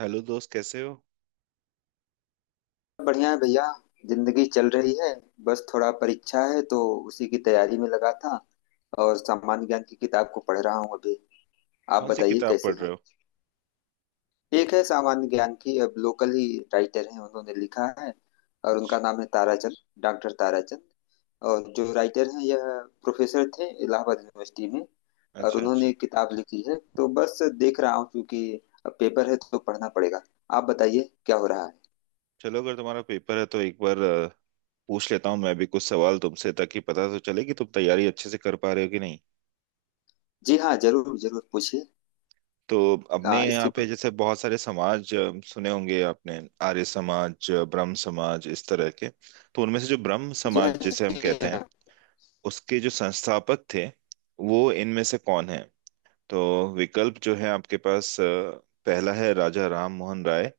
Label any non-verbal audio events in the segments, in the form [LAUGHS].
Hello दोस्त, कैसे हो? बढ़िया है भैया। जिंदगी चल रही है। बस थोड़ा परीक्षा है तो उसी की तैयारी में लगा था। और सामान्य ज्ञान की किताब को पढ़ रहा हूँ अभी। आप कौन सी बताइए किताब कैसे पढ़ रहे हैं। हो? एक है सामान्य ज्ञान की, अब लोकल ही राइटर हैं उन्होंने लिखा है। और उनका अच्छा, नाम है ताराचंद, डॉक्टर ताराचंद। और जो राइटर हैं यह प्रोफेसर थे इलाहाबाद यूनिवर्सिटी में। और अच्छा, उन्होंने अच्छा। एक किताब लिखी है तो बस देख रहा हूँ, क्योंकि अब पेपर है तो पढ़ना पड़ेगा। आप बताइए क्या हो रहा है। चलो, अगर तुम्हारा पेपर है तो एक बार पूछ लेता हूँ मैं भी कुछ सवाल तुमसे, ताकि पता तो चले कि तुम तैयारी अच्छे से कर पा रहे हो कि नहीं। जी हाँ, जरूर जरूर पूछिए। तो अपने यहाँ इसी। पे जैसे बहुत सारे समाज सुने होंगे आपने, आर्य समाज, ब्रह्म समाज, इस तरह के। तो उनमें से जो ब्रह्म जी हाँ समाज जिसे हम जी कहते हैं, हाँ। उसके जो संस्थापक थे वो इनमें से कौन है? तो विकल्प जो है आपके पास, पहला है राजा राम मोहन राय,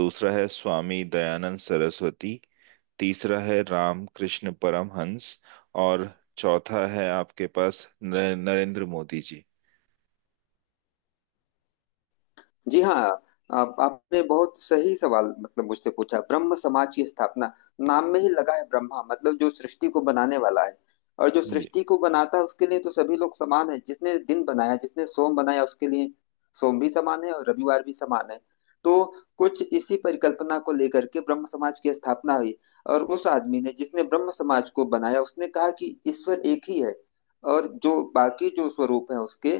दूसरा है स्वामी दयानंद सरस्वती, तीसरा है रामकृष्ण परमहंस, और चौथा है आपके पास नरेंद्र मोदी जी। जी हाँ। आपने बहुत सही सवाल मतलब मुझसे पूछा। ब्रह्म समाज की स्थापना, नाम में ही लगा है ब्रह्मा, मतलब जो सृष्टि को बनाने वाला है। और जो जी। सृष्टि को बनाता है उसके लिए तो सभी लोग समान है। जिसने दिन बनाया जिसने सोम बनाया, उसके लिए सोम भी समान है और रविवार भी समान है। तो कुछ इसी परिकल्पना को लेकर के ब्रह्म समाज की स्थापना हुई। और उस आदमी ने जिसने ब्रह्म समाज को बनाया उसने कहा कि ईश्वर एक ही है, और जो बाकी जो स्वरूप है उसके,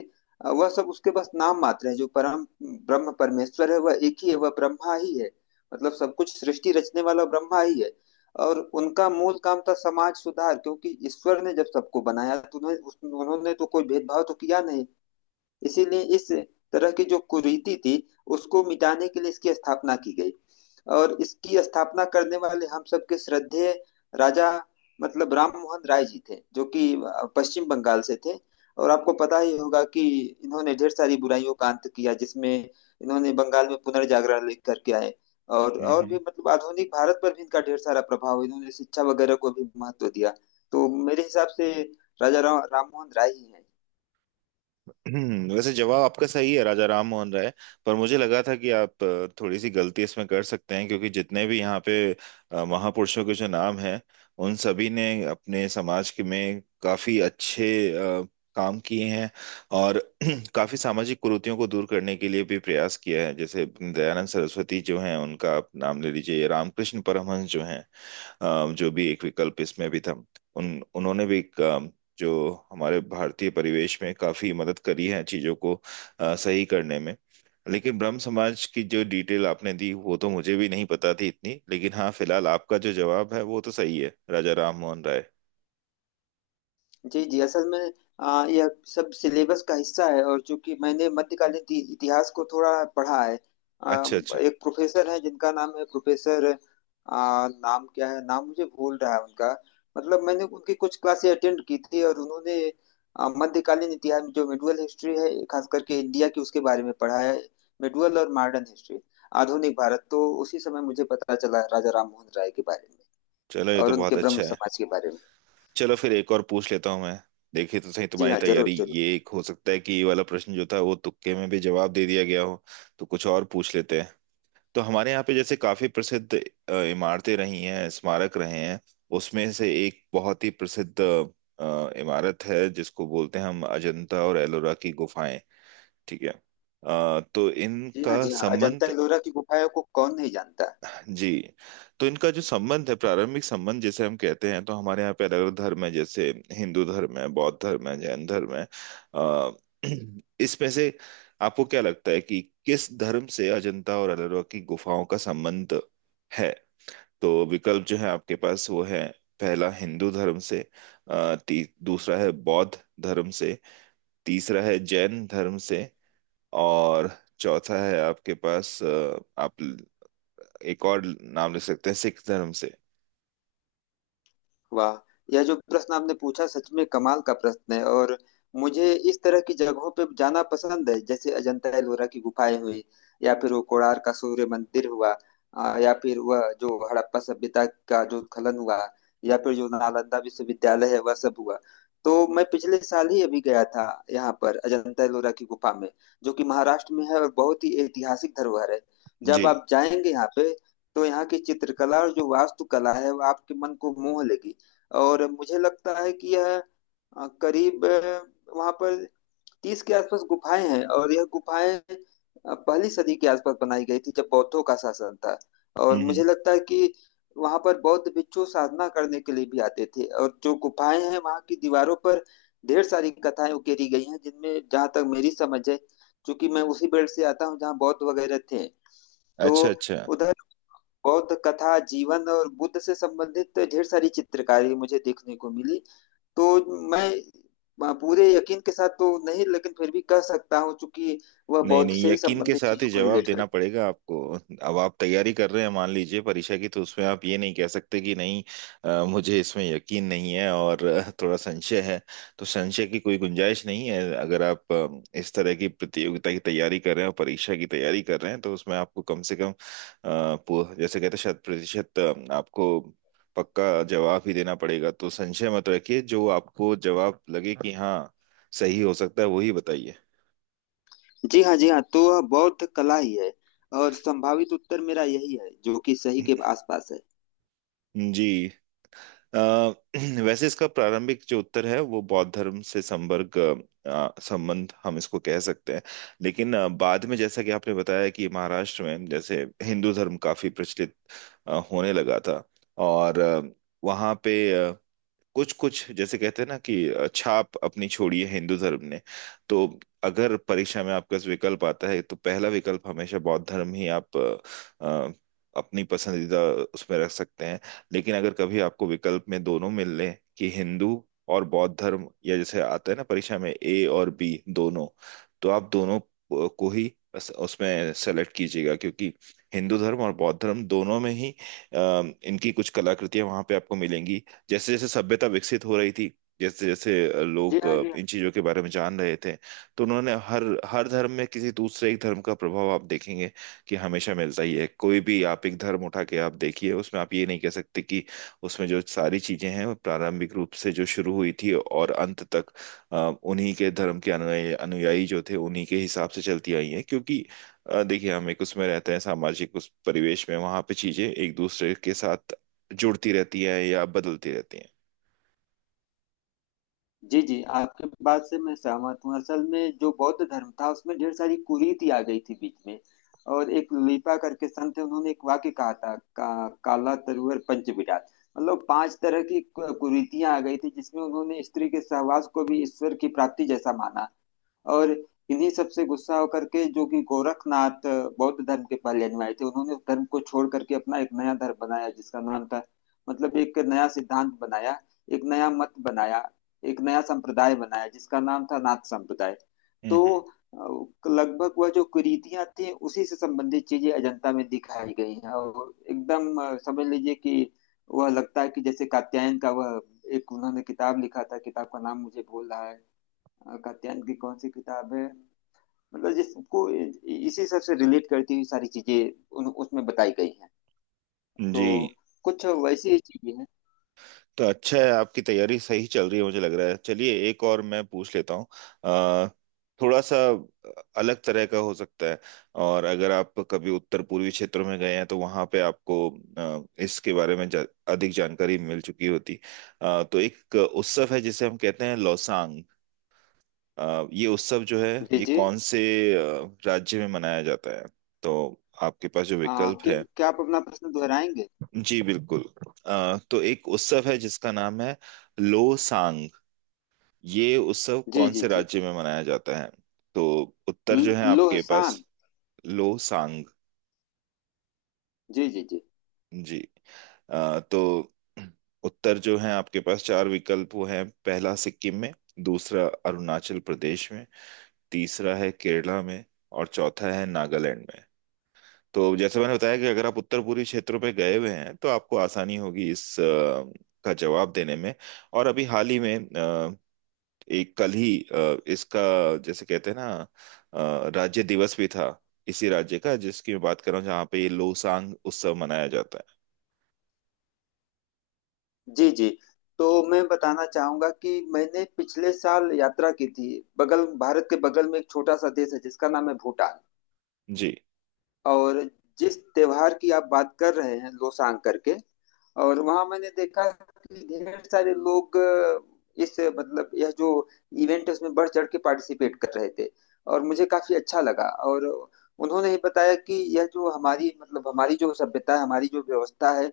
वह सब उसके बस नाम मात्र है। जो परम ब्रह्म परमेश्वर है वह एक ही है, वह ब्रह्मा ही है। मतलब सब कुछ सृष्टि रचने वाला ब्रह्मा ही है। और उनका मूल काम था समाज सुधार, क्योंकि ईश्वर ने जब सबको बनाया तो उन्हें उन्होंने तो कोई भेदभाव तो किया नहीं। इसीलिए इस तरह की जो कुरीति थी उसको मिटाने के लिए इसकी स्थापना की गई। और इसकी स्थापना करने वाले हम सबके श्रद्धेय राजा, मतलब राम मोहन राय जी थे, जो कि पश्चिम बंगाल से थे। और आपको पता ही होगा कि इन्होंने ढेर सारी बुराइयों का अंत किया, जिसमें इन्होंने बंगाल में पुनर्जागरण लेकर करके आए। और भी हम्म। मतलब आधुनिक भारत पर भी इनका ढेर सारा प्रभाव, इन्होंने शिक्षा वगैरह को भी महत्व दिया। तो मेरे हिसाब से राम मोहन राय ही हैं। वैसे जवाब आपका सही है, राजा राम मोहन राय। पर मुझे लगा था कि आप थोड़ी सी गलती इसमें कर सकते हैं, क्योंकि जितने भी यहाँ पे महापुरुषों के जो नाम हैं, उन सभी ने अपने समाज के में काफी अच्छे काम किए हैं, और [CLEARS THROAT] काफी सामाजिक कुरीतियों को दूर करने के लिए भी प्रयास किया है। जैसे दयानंद सरस्वती जो हैं उनका आप नाम ले लीजिए, रामकृष्ण परमहंस जो हैं, जो भी एक विकल्प इसमें भी था, उन उन्होंने भी एक, जो हमारे भारतीय परिवेश में काफी मदद करी है चीजों को सही करने में। लेकिन ब्रह्म समाज की जो डिटेल आपने दी वो तो मुझे भी नहीं पता थी इतनी, लेकिन हाँ, फिलहाल आपका जो जवाब है वो तो सही है, राजा राम मोहन राय। जी जी, असल में यह सब सिलेबस का हिस्सा है। और चूंकि मैंने मध्यकालीन इतिहास को थोड़ा पढ़ा है। आ, अच्छा, अच्छा। एक प्रोफेसर है जिनका नाम है प्रोफेसर नाम क्या है, नाम मुझे भूल रहा है उनका। मतलब मैंने उनकी कुछ क्लासें अटेंड की थी, और उन्होंने मध्यकालीन इतिहास, जो मेडुअल हिस्ट्री है, खास करके इंडिया की, उसके बारे में पढ़ा है। मेडुअल और मॉडर्न हिस्ट्री, आधुनिक भारत। तो उसी समय मुझे पता चला राजा राम मोहन राय के बारे में, चलो, ये और तो उनके बहुत ब्रह्म अच्छा है। समाज के बारे में। चलो फिर एक और पूछ लेता हूँ मैं, देखे तो सही जी तुम्हारी हाँ, जरूर तैयारी। जरूर। ये एक हो सकता है कि ये वाला प्रश्न जो था वो तुक्के में भी जवाब दे दिया गया हो, तो कुछ और पूछ लेते हैं। तो हमारे यहाँ पे जैसे काफी प्रसिद्ध इमारतें रही हैं, स्मारक रहे हैं। उसमें से एक बहुत ही प्रसिद्ध इमारत है जिसको बोलते हैं हम अजंता और एलोरा की गुफाएं। ठीक है? तो जी हाँ इनका जी हाँ, अजंता संबंध। एलोरा की गुफाओं को कौन नहीं जानता। जी। तो इनका जो संबंध है, प्रारंभिक संबंध जिसे हम कहते हैं, तो हमारे यहाँ पे अलग अलग धर्म है, जैसे हिंदू धर्म है, बौद्ध धर्म है, जैन धर्म है। अ, [CLEARS THROAT] इसमें से आपको क्या लगता है कि किस धर्म से अजंता और एलोरा की गुफाओं का संबंध है? तो विकल्प जो है आपके पास वो है, पहला हिंदू धर्म से, दूसरा है बौद्ध धर्म से, तीसरा है जैन धर्म से, और चौथा है आपके पास, आप एक और नाम लिख सकते हैं, सिख धर्म से। वाह! यह जो प्रश्न आपने पूछा सच में कमाल का प्रश्न है। और मुझे इस तरह की जगहों पे जाना पसंद है, जैसे अजंता एलोरा की गुफाएं हुई, या फिर वो कोणार्क का सूर्य मंदिर हुआ, या फिर वह जो हड़प्पा सभ्यता का जो उत्खनन हुआ, या फिर जो नालंदा विश्वविद्यालय है वह सब हुआ। तो मैं पिछले साल ही अभी गया था यहाँ पर अजंता एलोरा की गुफा में, जो कि महाराष्ट्र में है और बहुत ही ऐतिहासिक धरोहर है। जी। जब आप जाएंगे यहाँ पे, तो यहाँ की चित्रकला और जो वास्तुकला है वो आपके मन को मोह लेगी। और मुझे लगता है कि यह करीब वहां पर 30 के आसपास गुफाएं हैं। और यह गुफाएं पहली सदी के आसपास बनाई गई थी, जब बौद्धों का शासन था। और हम्म। मुझे हम्म। लगता है कि वहां पर बौद्ध भिक्षु साधना करने के लिए भी आते थे। और जो गुफाएं हैं वहां की दीवारों पर ढेर सारी कथाएं उकेरी गई हैं, जिनमें जहां तक मेरी समझ है, क्योंकि मैं उसी बेल्ट से आता हूँ जहाँ बौद्ध वगैरह थे, तो अच्छा, अच्छा। उधर बौद्ध कथा जीवन और बुद्ध से संबंधित ढेर सारी चित्रकारी मुझे देखने को मिली। तो मैं पूरे यकीन के साथ तो नहीं लेकिन फिर भी कह सकता हूँ, चूंकि वह नहीं बौद्ध नहीं, से ही यकीन के संबंधित साथ ही चीजों को जवाब रिलेट देना कर। पड़ेगा आपको। अब आप तैयारी कर रहे हैं, मान लीजिए परीक्षा की, तो उसमें आप ये नहीं कह सकते कि नहीं, मुझे इसमें यकीन नहीं है और [LAUGHS] थोड़ा संशय है। तो संशय की कोई गुंजाइश नहीं है, अगर आप इस तरह की प्रतियोगिता की तैयारी कर रहे हैं और परीक्षा की तैयारी कर रहे हैं, तो उसमें आपको कम से कम जैसे कहते हैं शत प्रतिशत आपको पक्का जवाब ही देना पड़ेगा। तो संशय मत रखिए, जो आपको जवाब लगे कि हाँ सही हो सकता है वही बताइए। जी हाँ जी हाँ, तो वह बौद्ध कला ही है, और संभावित उत्तर मेरा यही है जो कि सही के [CLEARS THROAT] आसपास है। जी। अ, [CLEARS THROAT] वैसे इसका प्रारंभिक जो उत्तर है वो बौद्ध धर्म से संपर्क, संबंध हम इसको कह सकते हैं। लेकिन बाद में, जैसा कि आपने बताया कि महाराष्ट्र में जैसे हिंदू धर्म काफी प्रचलित होने लगा था, और वहाँ पे कुछ कुछ जैसे कहते हैं ना कि छाप अपनी छोड़ी है हिंदू धर्म ने, तो अगर परीक्षा में आपका विकल्प आता है तो पहला विकल्प हमेशा बौद्ध धर्म ही आप अ, अपनी पसंदीदा उसमें रख सकते हैं। लेकिन अगर कभी आपको विकल्प में दोनों मिल लें कि हिंदू और बौद्ध धर्म, या जैसे आता है ना परीक्षा में ए और बी दोनों, तो आप दोनों को ही बस उसमें सेलेक्ट कीजिएगा, क्योंकि हिंदू धर्म और बौद्ध धर्म दोनों में ही अ, इनकी कुछ कलाकृतियां वहां पे आपको मिलेंगी। जैसे जैसे सभ्यता विकसित हो रही थी, जैसे जैसे जी लोग हाँ जी हाँ। इन चीजों के बारे में जान रहे थे, तो उन्होंने हर हर धर्म में किसी दूसरे एक धर्म का प्रभाव आप देखेंगे कि हमेशा मिलता ही है। कोई भी आप एक धर्म उठा के आप देखिए, उसमें आप ये नहीं कह सकते कि उसमें जो सारी चीजें हैं वो प्रारंभिक रूप से जो शुरू हुई थी और अंत तक अ, उन्हीं के धर्म के अनुयायी अनुयायी जो थे उन्हीं के हिसाब से चलती आई हैं। क्योंकि देखिए हम एक उसमें रहते हैं सामाजिक उस परिवेश में, वहां पे चीजें एक दूसरे के साथ जुड़ती रहती है या बदलती रहती है। जी जी, आपके बात से मैं सहमत हूँ। असल में जो बौद्ध धर्म था उसमें ढेर सारी कुरीति आ गई थी बीच में। और एक लिपा करके संत थे, उन्होंने एक वाक्य कहा था काला तरुवर पंच विराट, मतलब पांच तरह की कुरीतियां आ गई थी, जिसमें उन्होंने स्त्री के सहवास को भी ईश्वर की प्राप्ति जैसा माना। और इन्हीं सब से गुस्सा होकर के जो कि गोरखनाथ बौद्ध धर्म के पहले अनुयायी थे, उन्होंने उस धर्म को छोड़ करके अपना एक नया धर्म बनाया जिसका नाम था, मतलब एक नया सिद्धांत बनाया, एक नया मत बनाया, एक नया संप्रदाय बनाया जिसका नाम था नाथ संप्रदाय। तो हम्म। लगभग वह जो कुरीतियां थी उसी से संबंधित चीजें अजंता में दिखाई गई हैं। और एकदम समझ लीजिए कि वह लगता है कि जैसे कात्यायन का वह एक, उन्होंने किताब लिखा था, किताब का नाम मुझे भूल रहा है। कात्यायन की कौन सी किताब है, मतलब जिसको इसी सब से रिलेट करती हुई सारी चीजें उन उसमें बताई गई हैं। तो जी। कुछ वैसी ही चीजें हैं। तो अच्छा है, आपकी तैयारी सही चल रही है मुझे लग रहा है। चलिए एक और मैं पूछ लेता हूँ, अ, थोड़ा सा अलग तरह का हो सकता है। और अगर आप कभी उत्तर पूर्वी क्षेत्र में गए हैं तो वहाँ पे आपको इसके बारे में अधिक जानकारी मिल चुकी होती। तो एक उत्सव है जिसे हम कहते हैं लौसांग। ये उत्सव जो है, जी ये जी। कौन से राज्य में मनाया जाता है? तो आपके पास जो विकल्प क्या है। क्या, आप अपना प्रश्न दोहराएंगे? जी बिल्कुल। तो एक उत्सव है जिसका नाम है लोसांग। ये उत्सव जी कौन जी से जी। राज्य में मनाया जाता है? तो उत्तर जो है आपके पास। लोहसान? लोसांग। जी जी जी। जी। तो उत्तर जो है आपके पास चार विकल्प, वो हैं पहला सिक्किम में, दूसरा अरुणाचल प्रदेश में, तीसरा है केरला में, और चौथा है नागालैंड में। तो जैसे मैंने बताया कि अगर आप उत्तर पूर्वी क्षेत्रों पे गए हुए हैं तो आपको आसानी होगी इस का जवाब देने में। और अभी हाल ही में एक कल ही इसका, जैसे कहते हैं ना, राज्य दिवस भी था इसी राज्य का, जिसकी मैं बात कर रहा हूँ, जहाँ पे ये लोसांग उत्सव मनाया जाता जी जी। तो मैं बताना चाहूंगा कि मैंने पिछले साल यात्रा की थी। बगल, भारत के बगल में एक छोटा सा देश है जिसका नाम है भूटान। है। जी। और जिस त्योहार की आप बात कर रहे हैं लोसांग करके, और वहां मैंने देखा कि ढेर सारे लोग इस, मतलब यह जो इवेंट है उसमें बढ़ चढ़ के पार्टिसिपेट कर रहे थे। और मुझे काफी अच्छा लगा। और उन्होंने ही बताया कि यह जो हमारी, मतलब हमारी जो सभ्यता है हमारी जो व्यवस्था है,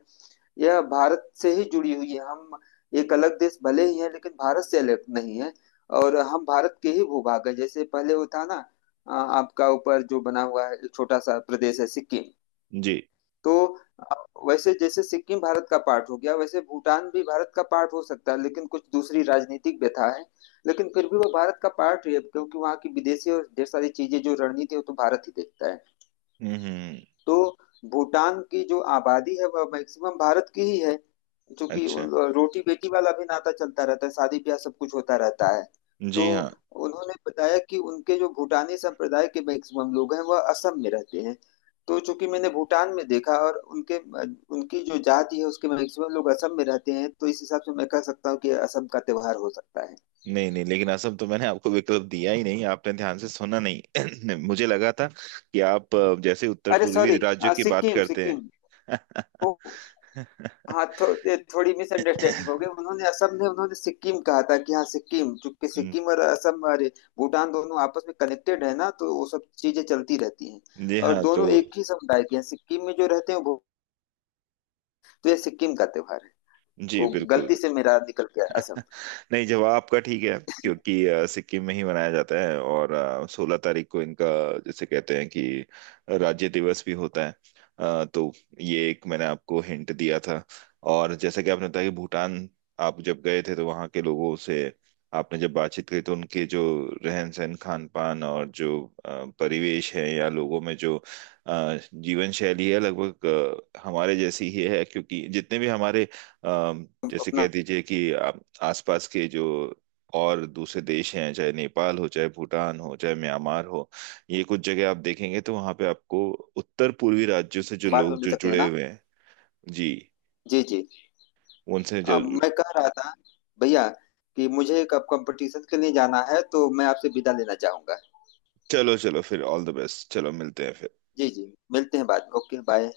यह भारत से ही जुड़ी हुई है। हम एक अलग देश भले ही है लेकिन भारत से अलग नहीं है। और हम भारत के ही भूभाग है, जैसे पहले वो था ना, आपका ऊपर जो बना हुआ है एक छोटा सा प्रदेश है सिक्किम। जी। तो अ, वैसे जैसे सिक्किम भारत का पार्ट हो गया, वैसे भूटान भी भारत का पार्ट हो सकता है, लेकिन कुछ दूसरी राजनीतिक व्यथा है। लेकिन फिर भी वो भारत का पार्ट ही है, क्योंकि वहाँ की विदेशी और ढेर सारी चीजें जो रणनीति है वो तो भारत ही देखता है। हम्म। तो भूटान की जो आबादी है वह मैक्सिमम भारत की ही है, क्योंकि अच्छा। रोटी बेटी वाला भी नाता चलता रहता है, शादी ब्याह सब कुछ होता रहता है। तो जी हाँ। उन्होंने बताया कि उनके जो भूटानी संप्रदाय के मैक्सिमम लोग हैं वह असम में रहते हैं। तो चूंकि मैंने भूटान में देखा, और उनके, उनकी जो जाति है उसके मैक्सिमम लोग असम में रहते हैं, तो इस हिसाब से मैं कह सकता हूँ कि असम का त्योहार हो सकता है। नहीं नहीं, लेकिन असम तो मैंने आपको विकल्प दिया ही नहीं, आपने ध्यान से सुना नहीं। [CLEARS THROAT] मुझे लगा था कि आप जैसे उत्तर अरे पूर्वी सॉरी! राज्यों की बात सिक्किम करते हैं। सिक्किम [LAUGHS] ओ। [LAUGHS] ये थोड़ी मिसअंडरस्टैंडिंग हो गई, हम्म, उन्होंने असम, ने उन्होंने सिक्किम कहा था कि हाँ सिक्किम, चूंकि सिक्किम और असम अरे भूटान दोनों आपस में कनेक्टेड है ना, तो वो सब चीजें चलती रहती हैं। जी और हाँ तो। दोनों एक ही समुदाय के हैं, सिक्किम में जो रहते हैं वो। तो ये सिक्किम का त्योहार है। जी वो बिल्कुल। गलती से मेरा निकल गया [LAUGHS] असम। नहीं, जवाब आपका ठीक है, क्योंकि सिक्किम में ही मनाया जाता है, और 16 तारीख को इनका, जैसे कहते हैं कि, राज्य दिवस भी होता है। तो ये एक मैंने आपको हिंट दिया था। और जैसा कि आपने बताया कि भूटान आप जब गए थे तो वहाँ के लोगों से आपने जब बातचीत की तो उनके जो रहन सहन, खान पान, और जो परिवेश है या लोगों में जो जीवन शैली है, लगभग हमारे जैसी ही है। क्योंकि जितने भी हमारे, हम जैसे कह अपना दीजिए कि आसपास के जो और दूसरे देश हैं, चाहे नेपाल हो, चाहे भूटान हो, चाहे म्यांमार हो, ये कुछ जगह आप देखेंगे तो वहां पे आपको उत्तर पूर्वी राज्यों से जो बाद लोग में मिल जो सकते हैं जुड़े ना। हुए हैं। जी। जी जी। उनसे जो। मैं कह रहा था भैया कि मुझे एक कंपटीशन के लिए जाना है, तो मैं आपसे विदा लेना चाहूंगा। चलो चलो, फिर ऑल द बेस्ट। चलो मिलते हैं फिर। जी जी। मिलते हैं बाद में। Okay, bye.